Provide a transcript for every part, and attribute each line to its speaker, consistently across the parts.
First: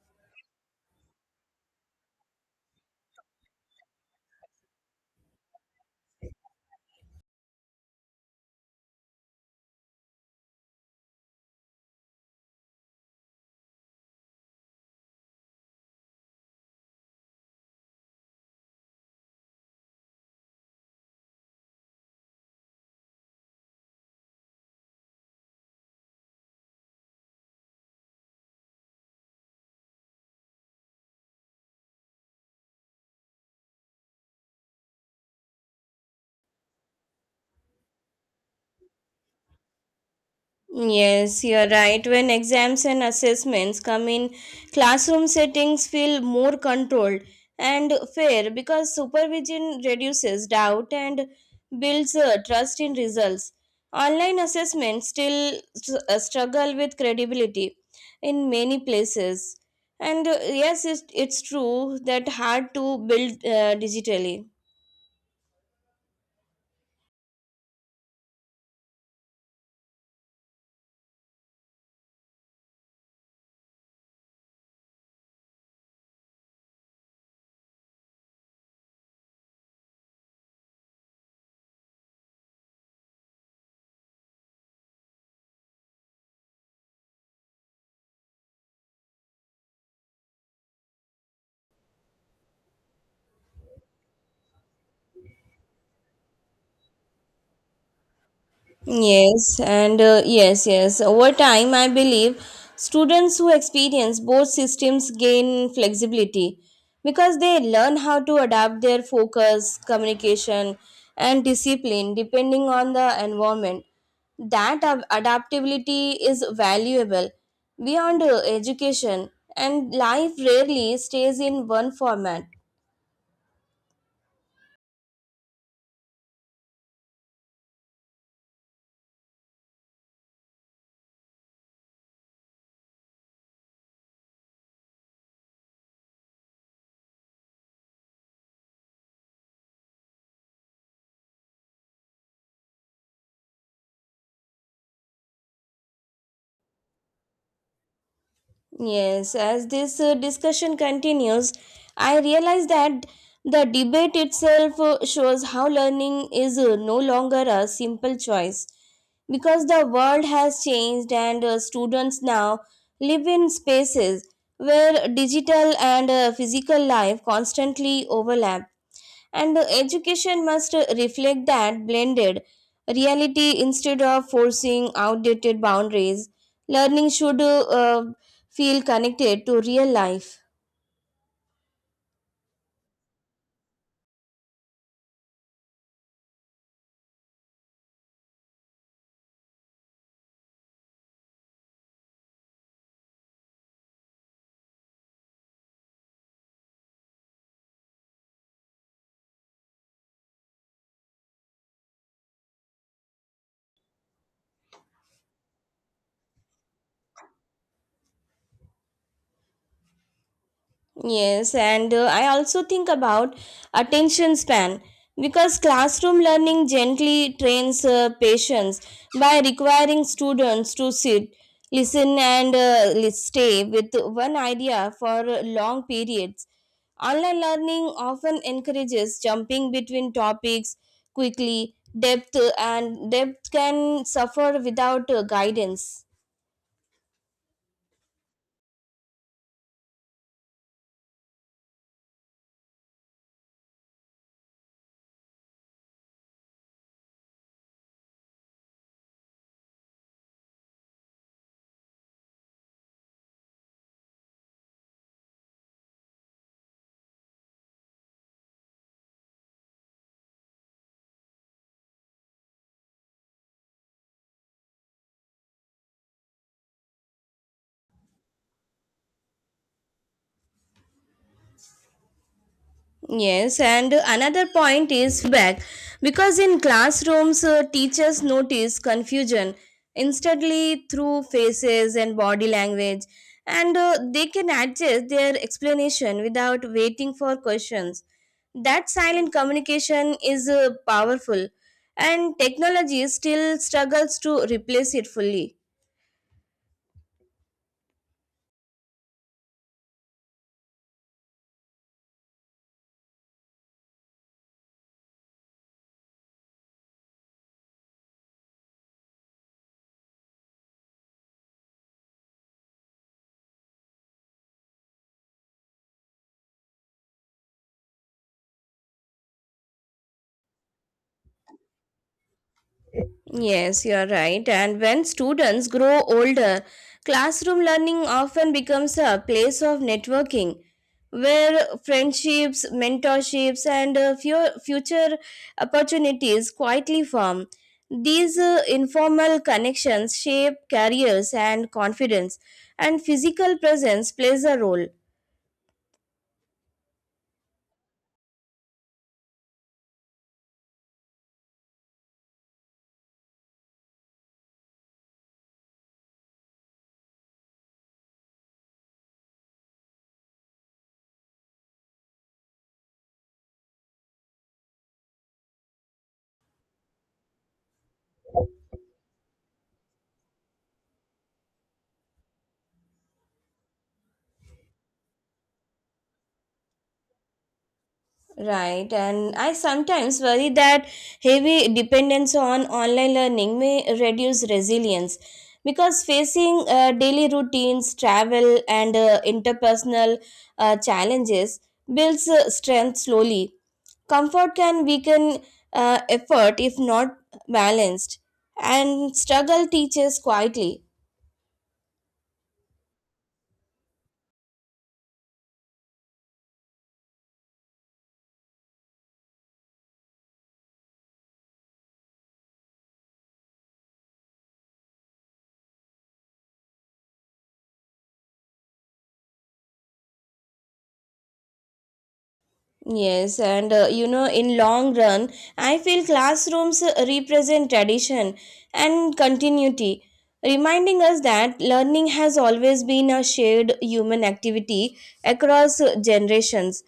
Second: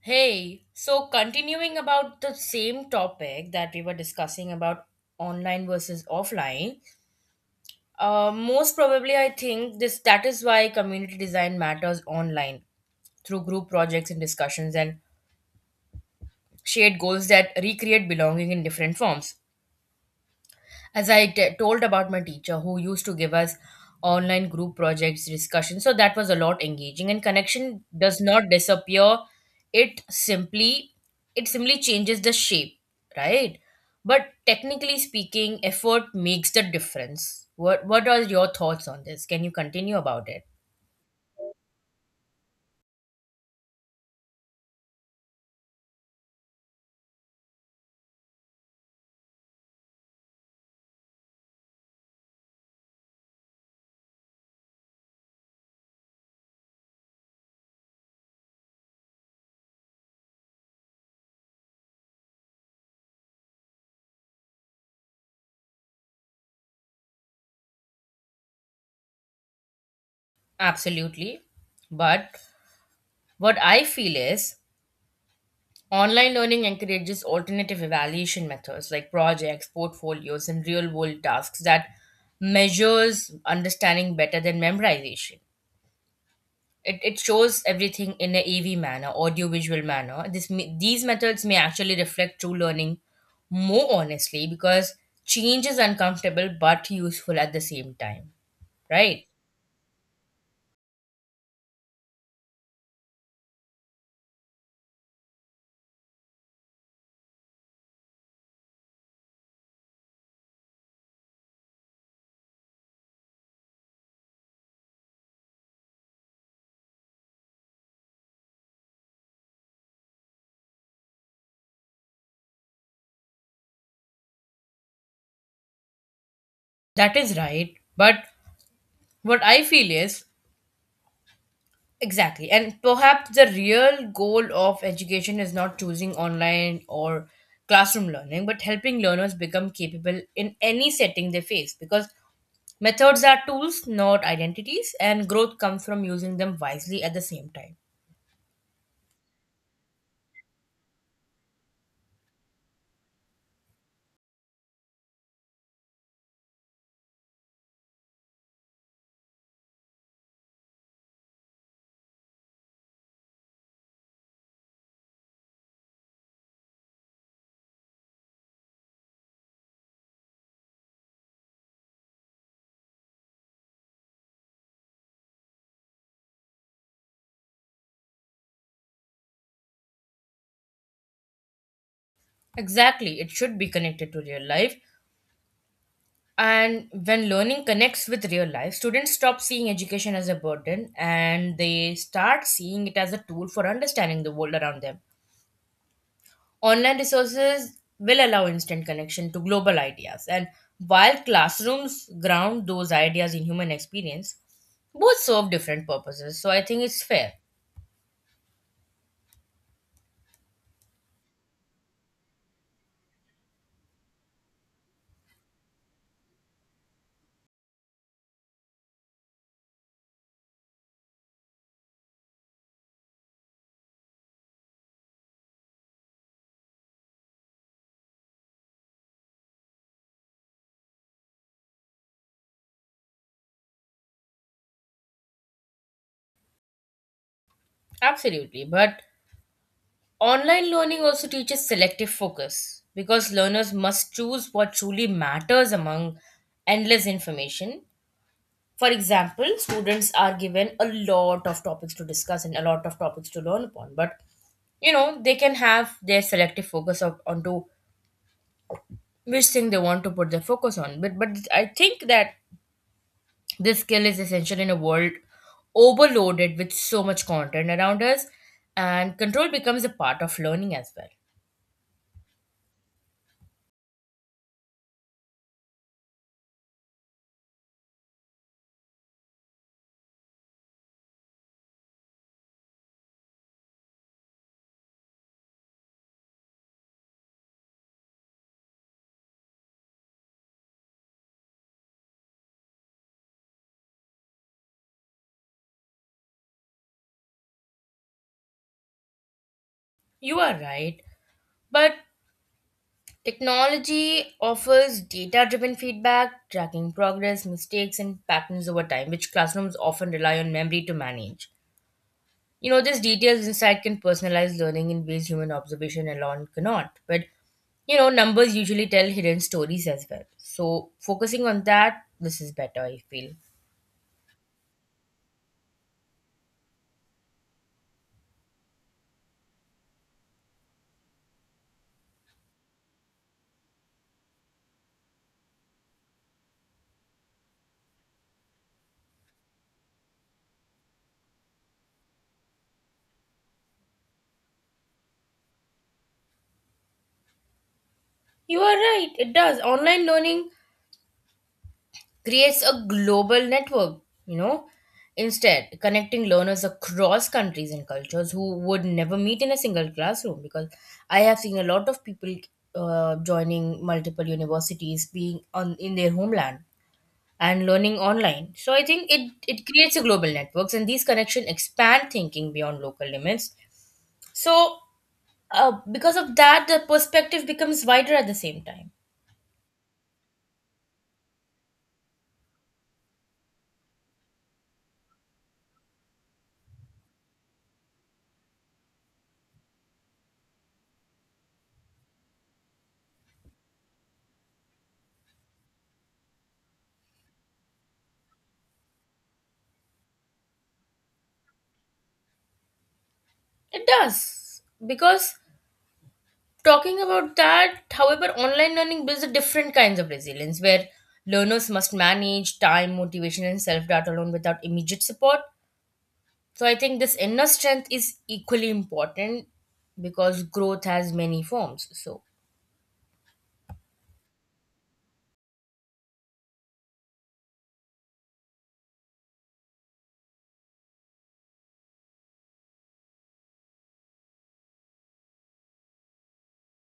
Speaker 1: Hey, so continuing about the same topic that we were discussing about online versus offline, most probably I think this that is why community design matters online through group projects and discussions and shared goals that recreate belonging in different forms. As I told about my teacher who used to give us online group projects discussion, so that was a lot engaging and connection does not disappear, it simply it simply changes the shape, right? But technically speaking, effort makes the difference. What are your thoughts on this? Can you continue about it?
Speaker 2: Yes, you're right. When exams and assessments come in, classroom settings feel more controlled and fair because supervision reduces doubt and builds trust in results. Online assessments still struggle with credibility in many places. And yes, it's true that hard to build digitally.
Speaker 1: Absolutely, but what I feel is online learning encourages alternative evaluation methods like projects, portfolios, and real world tasks that measures understanding better than memorization. It shows everything in a E V manner, audio visual manner. These methods may actually reflect true learning more honestly, because change is uncomfortable but useful at the same time, right?
Speaker 2: Yes, and yes. Over time, I believe students who experience both systems gain flexibility because they learn how to adapt their focus, communication, and discipline depending on the environment. That adaptability is valuable beyond education, and life rarely stays in one format.
Speaker 1: That is right. But what I feel is exactly. And perhaps the real goal of education is not choosing online or classroom learning, but helping learners become capable in any setting they face, because methods are tools, not identities, and growth comes from using them wisely at the same time.
Speaker 2: Yes, as this discussion continues, I realize that the debate itself shows how learning is no longer a simple choice because the world has changed and students now live in spaces where digital and physical life constantly overlap, and the education must reflect that blended reality instead of forcing outdated boundaries. Learning should feel connected to real life.
Speaker 1: Exactly. It should be connected to real life. And when learning connects with real life, students stop seeing education as a burden and they start seeing it as a tool for understanding the world around them. Online resources will allow instant connection to global ideas, and while classrooms ground those ideas in human experience, both serve different purposes. So I think it's fair.
Speaker 2: Yes, and I also think about attention span because classroom learning gently trains patience by requiring students to sit, listen, and stay with one idea for long periods. Online learning often encourages jumping between topics quickly, depth and depth can suffer without guidance.
Speaker 1: Absolutely. But online learning also teaches selective focus, because learners must choose what truly matters among endless information. For example, students are given a lot of topics to discuss and a lot of topics to learn upon, but you know they can have their selective focus of, onto which thing they want to put their focus on. But I think that this skill is essential in a world overloaded with so much content around us, and control becomes a part of learning as well.
Speaker 2: Yes, and another point is feedback because in classrooms, teachers notice confusion instantly through faces and body language, and they can adjust their explanation without waiting for questions. That silent communication is powerful, and technology still struggles to replace it fully.
Speaker 1: You are right, but technology offers data-driven feedback, tracking progress, mistakes, and patterns over time, which classrooms often rely on memory to manage. You know, this detailed insight can personalize learning in ways human observation alone cannot. But you know, numbers usually tell hidden stories as well. So, focusing on that, this is better, I feel.
Speaker 2: Yes, you're right. And when students grow older, classroom learning often becomes a place of networking where friendships, mentorships, and future opportunities quietly form. These informal connections shape careers and confidence, and physical presence plays a role.
Speaker 1: You are right, it does. Online learning creates a global network, you know, instead, connecting learners across countries and cultures who would never meet in a single classroom. Because I have seen a lot of people joining multiple universities being on in their homeland and learning online. So I think it creates a global networks, and these connections expand thinking beyond local limits. So, because of that, the perspective becomes wider at the same
Speaker 2: Right,
Speaker 1: time.
Speaker 2: and I sometimes worry that heavy dependence on online learning may reduce resilience because facing daily routines, travel, and interpersonal challenges builds strength slowly. Comfort can weaken effort if not balanced, and struggle teaches quietly.
Speaker 1: It does. Because talking about that, however, online learning builds a different kinds of resilience where learners must manage time, motivation, and self doubt alone without immediate support. So, I think this inner strength is equally important because growth has many forms. So,
Speaker 2: Yes, and you know, in long run, I feel classrooms represent tradition and continuity, reminding us that learning has always been a shared human activity across generations.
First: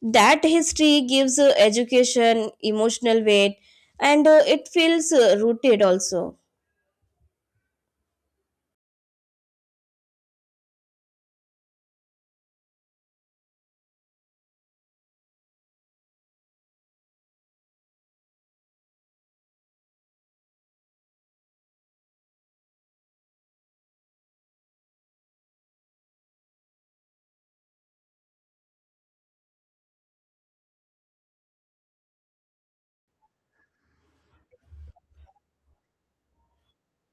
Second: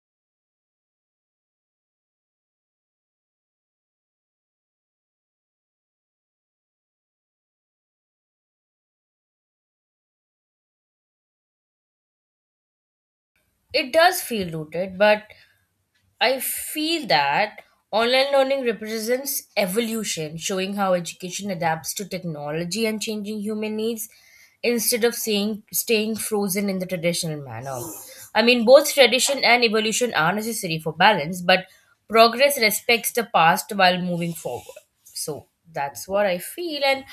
Speaker 2: That history gives education emotional weight, and it feels rooted also.
Speaker 1: it does feel rooted, but I feel that online learning represents evolution, showing how education adapts to technology and changing human needs instead of saying, staying frozen in the traditional manner. I mean, both tradition and evolution are necessary for balance, but progress respects the past while moving forward. So that's what I feel, and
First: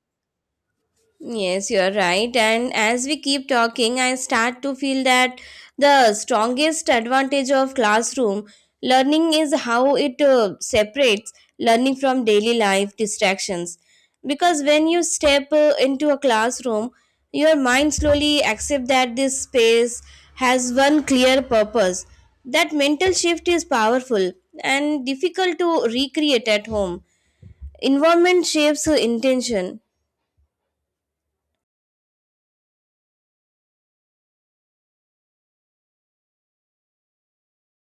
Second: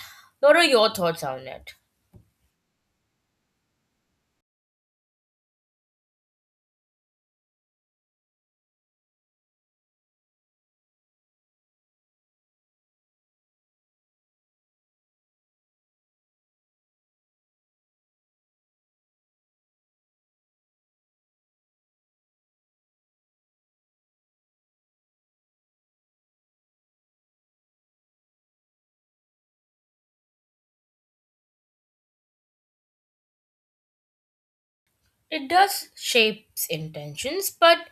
Speaker 1: what are your thoughts on
Speaker 2: Yes,
Speaker 1: it?
Speaker 2: you are right. And as we keep talking, I start to feel that the strongest advantage of classroom learning is how it separates learning from daily life distractions. Because when you step into a classroom, your mind slowly accepts that this space has one clear purpose. That mental shift is powerful and difficult to recreate at home. Environment shapes intention.
Speaker 1: It does shapes intentions, but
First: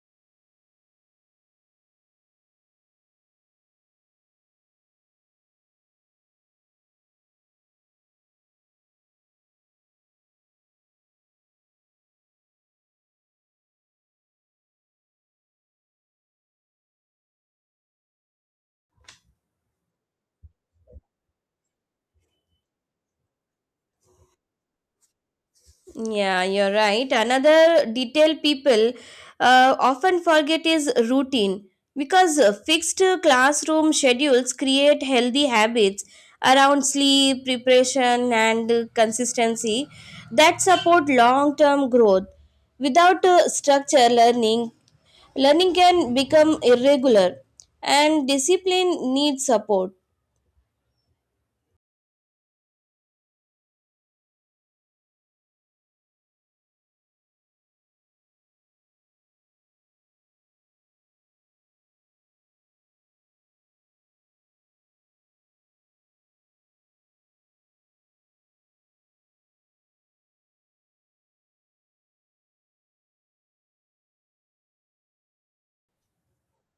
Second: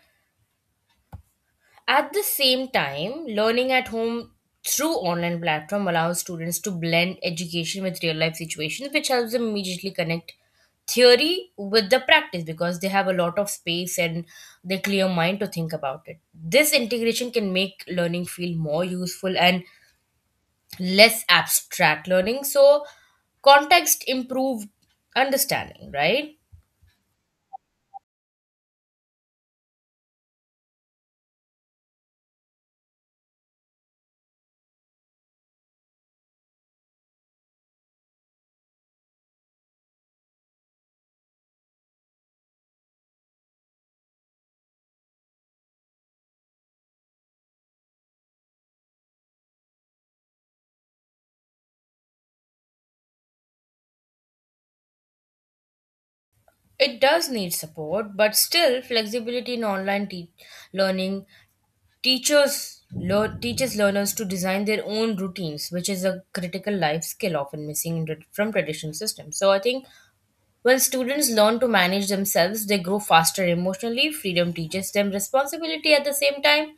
Speaker 1: at the same time, learning at home through online platform allows students to blend education with real life situations, which helps them immediately connect theory with the practice, because they have a lot of space and their clear mind to think about it. This integration can make learning feel more useful and less abstract learning. So context improved understanding, right?
Speaker 2: Yeah, you're right. Another detail people often forget is routine because fixed classroom schedules create healthy habits around sleep, preparation, and consistency that support long term growth. Without structure, learning can become irregular, and discipline needs support.
Speaker 1: It does need support, but still flexibility in online learning teachers learn teaches learners to design their own routines, which is a critical life skill often missing in, from traditional systems. So I think when students learn to manage themselves, they grow faster emotionally. Freedom teaches them responsibility at the same time.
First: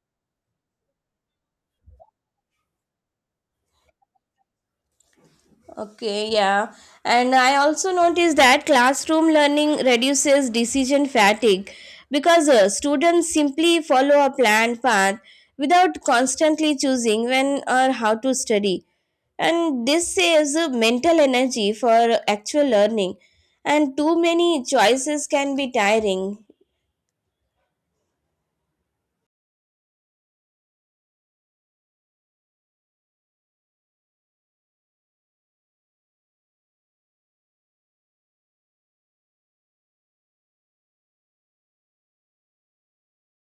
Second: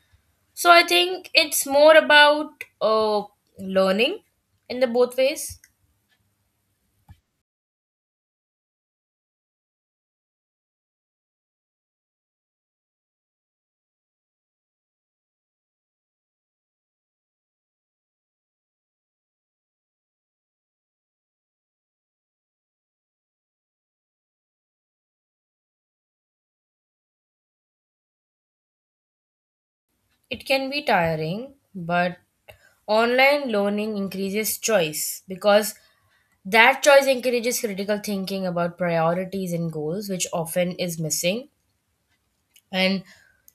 Speaker 1: So I think it's more about learning in the both ways.
Speaker 2: Okay, yeah. And I also noticed that classroom learning reduces decision fatigue because students simply follow a planned path without constantly choosing when or how to study. And this saves mental energy for actual learning. And too many choices can be tiring.
Speaker 1: It can be tiring, but online learning increases choice, because that choice encourages critical thinking about priorities and goals, which often is missing. And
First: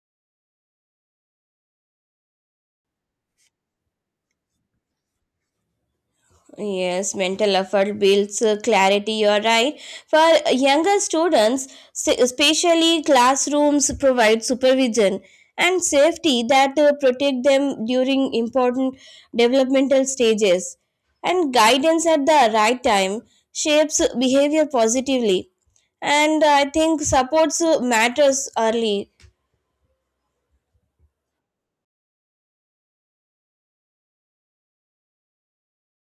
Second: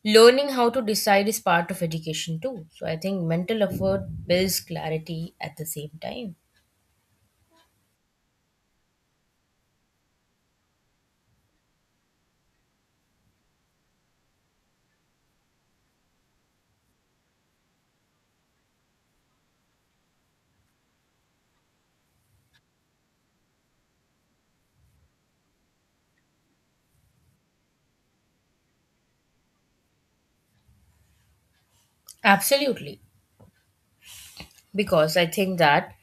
Speaker 1: learning how to decide is part of education too. So I think mental effort builds clarity at the same time.
Speaker 2: Yes, mental effort builds clarity. You're right. For younger students, especially, classrooms provide supervision and safety that protect them during important developmental stages. And guidance at the right time shapes behavior positively. And I think supports matters early.
Speaker 1: Absolutely. Because I think that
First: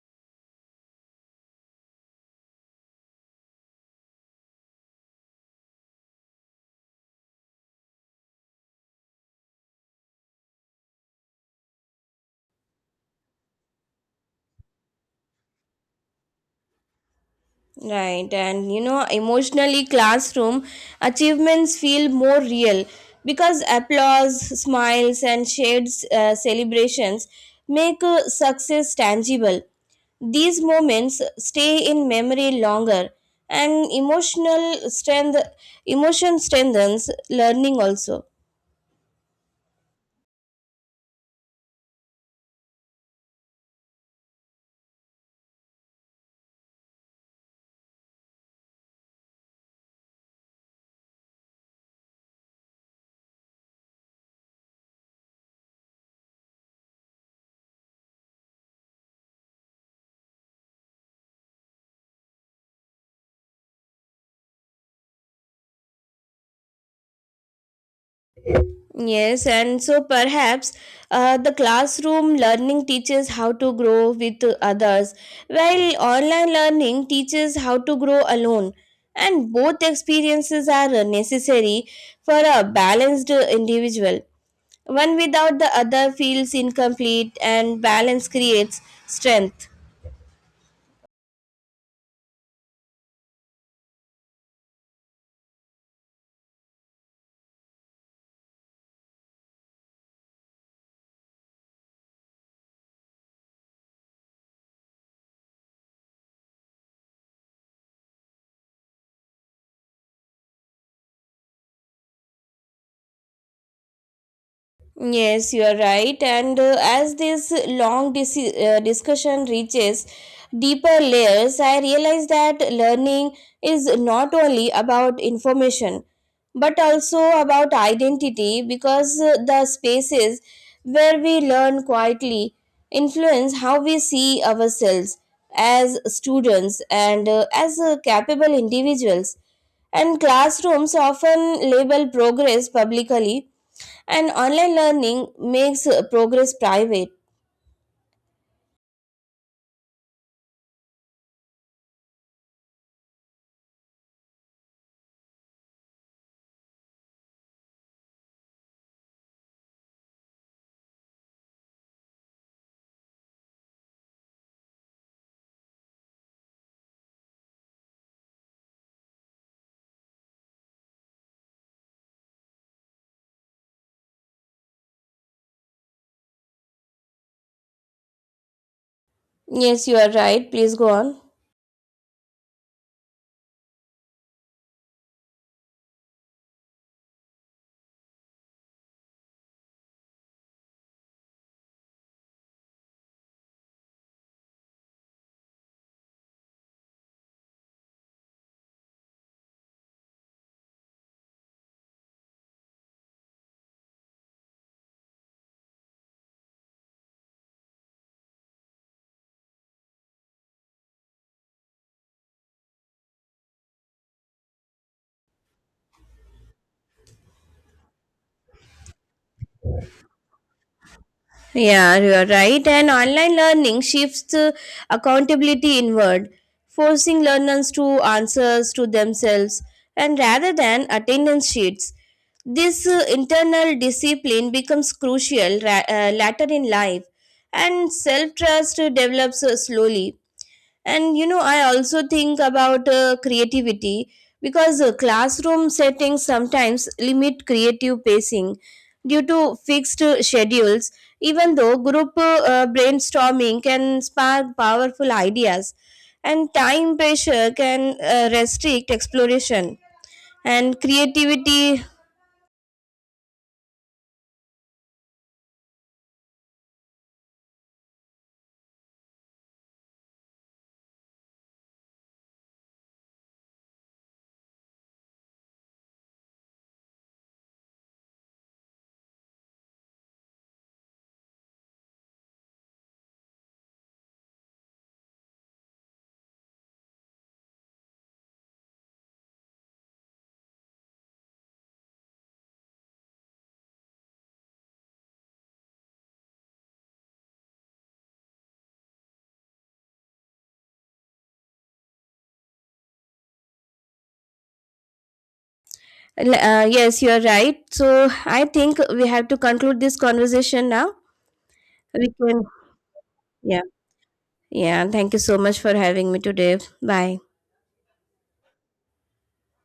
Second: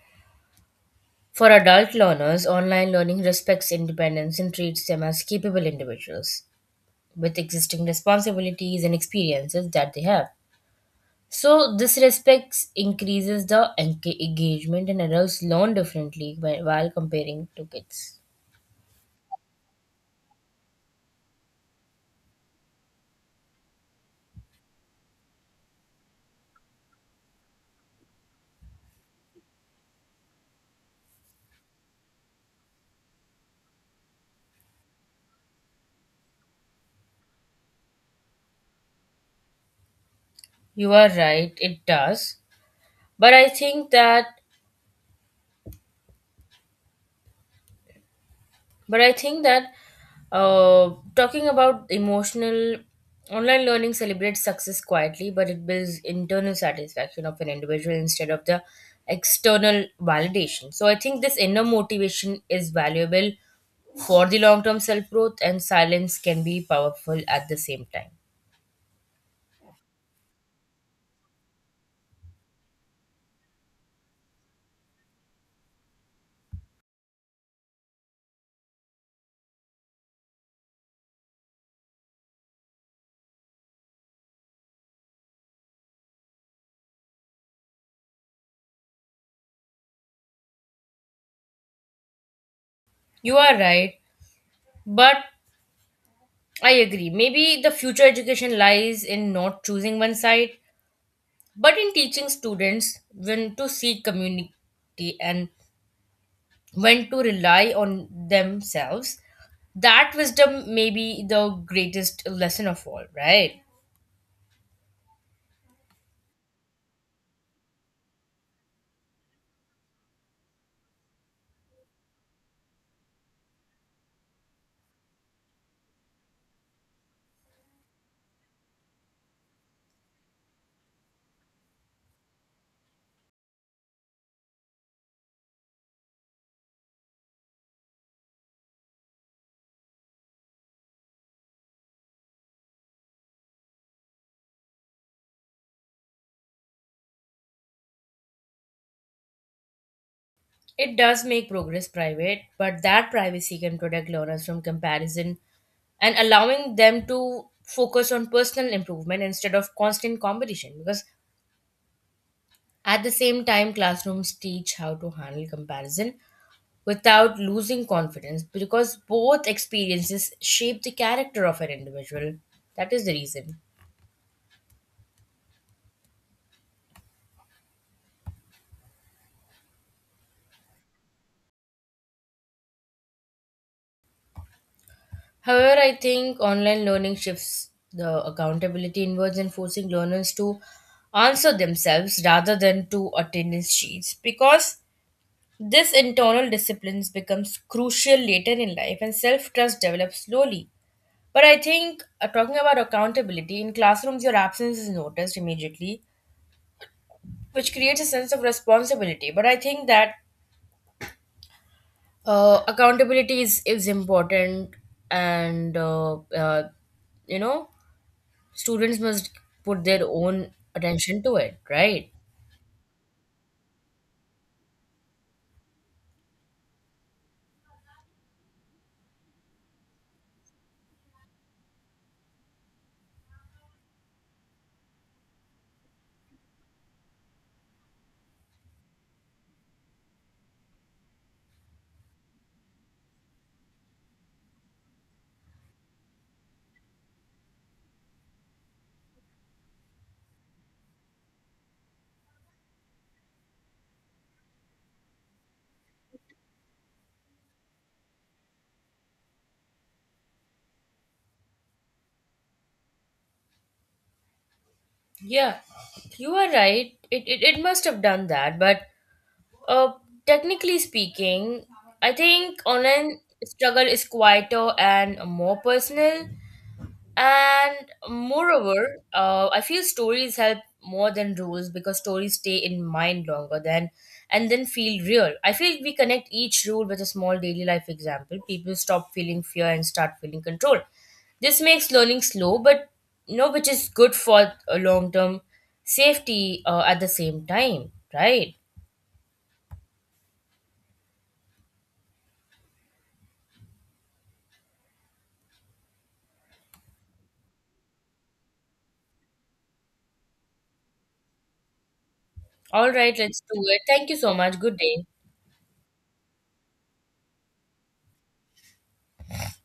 Speaker 1: for adult learners, online learning respects independence and treats them as capable individuals with existing responsibilities and experiences that they have. So this respects increases the engagement, and adults learn differently while comparing to kids.
Speaker 2: Right, and you know, emotionally, classroom achievements feel more real because applause, smiles, and shared celebrations make success tangible. These moments stay in memory longer, and emotional strength, emotion strengthens learning also.
Speaker 1: You are right, it does. But I think that but I think that uh, talking about emotional, online learning celebrates success quietly, but it builds internal satisfaction of an individual instead of the external validation. So I think this inner motivation is valuable for the long term self growth, and silence can be powerful at the same time.
Speaker 2: Yes, and so perhaps the classroom learning teaches how to grow with others, while online learning teaches how to grow alone. And both experiences are necessary for a balanced individual. One without the other feels incomplete, and balance creates strength.
Speaker 1: You are right, but I agree. Maybe the future education lies in not choosing one side, but in teaching students when to seek community and when to rely on themselves. That wisdom may be the greatest lesson of all, right?
Speaker 2: Yes, you are right. And as this long discussion reaches deeper layers, I realize that learning is not only about information but also about identity because the spaces where we learn quietly influence how we see ourselves as students and as capable individuals. And classrooms often label progress publicly, and online learning makes progress private.
Speaker 1: It does make progress private, but that privacy can protect learners from comparison and allowing them to focus on personal improvement instead of constant competition. Because at the same time, classrooms teach how to handle comparison without losing confidence, because both experiences shape the character of an individual. That is the reason.
Speaker 2: Yes, you are right. Please go on.
Speaker 1: However, I think online learning shifts the accountability inwards and forcing learners to answer themselves rather than to attendance sheets, because this internal disciplines becomes crucial later in life and self-trust develops slowly. But I think talking about accountability in classrooms, your absence is noticed immediately, which creates a sense of responsibility. But I think that accountability is important, and you know, students must put their own attention to it,
Speaker 2: Yeah,
Speaker 1: right?
Speaker 2: you are right. And online learning shifts accountability inward, forcing learners to answers to themselves and rather than attendance sheets. This internal discipline becomes crucial later in life, and self trust develops slowly. And you know, I also think about creativity because classroom settings sometimes limit creative pacing due to fixed schedules, even though group brainstorming can spark powerful ideas, and time pressure can restrict exploration and creativity.
Speaker 1: Yeah, you are right. It must have done that. But uh, technically speaking, I think online struggle is quieter and more personal. And moreover, I feel stories help more than rules, because stories stay in mind longer than and then feel real. I feel we connect each rule with a small daily life example, people stop feeling fear and start feeling control. This makes learning slow, but you know, which is good for a long term safety at the same time, right?
Speaker 2: Yes, you're right, so I think we have to conclude this conversation now. We can.
Speaker 1: All right, let's
Speaker 2: Yeah.
Speaker 1: do it. Thank you so much. Good
Speaker 2: Yeah,
Speaker 1: day.
Speaker 2: thank you so much for having me today. Bye.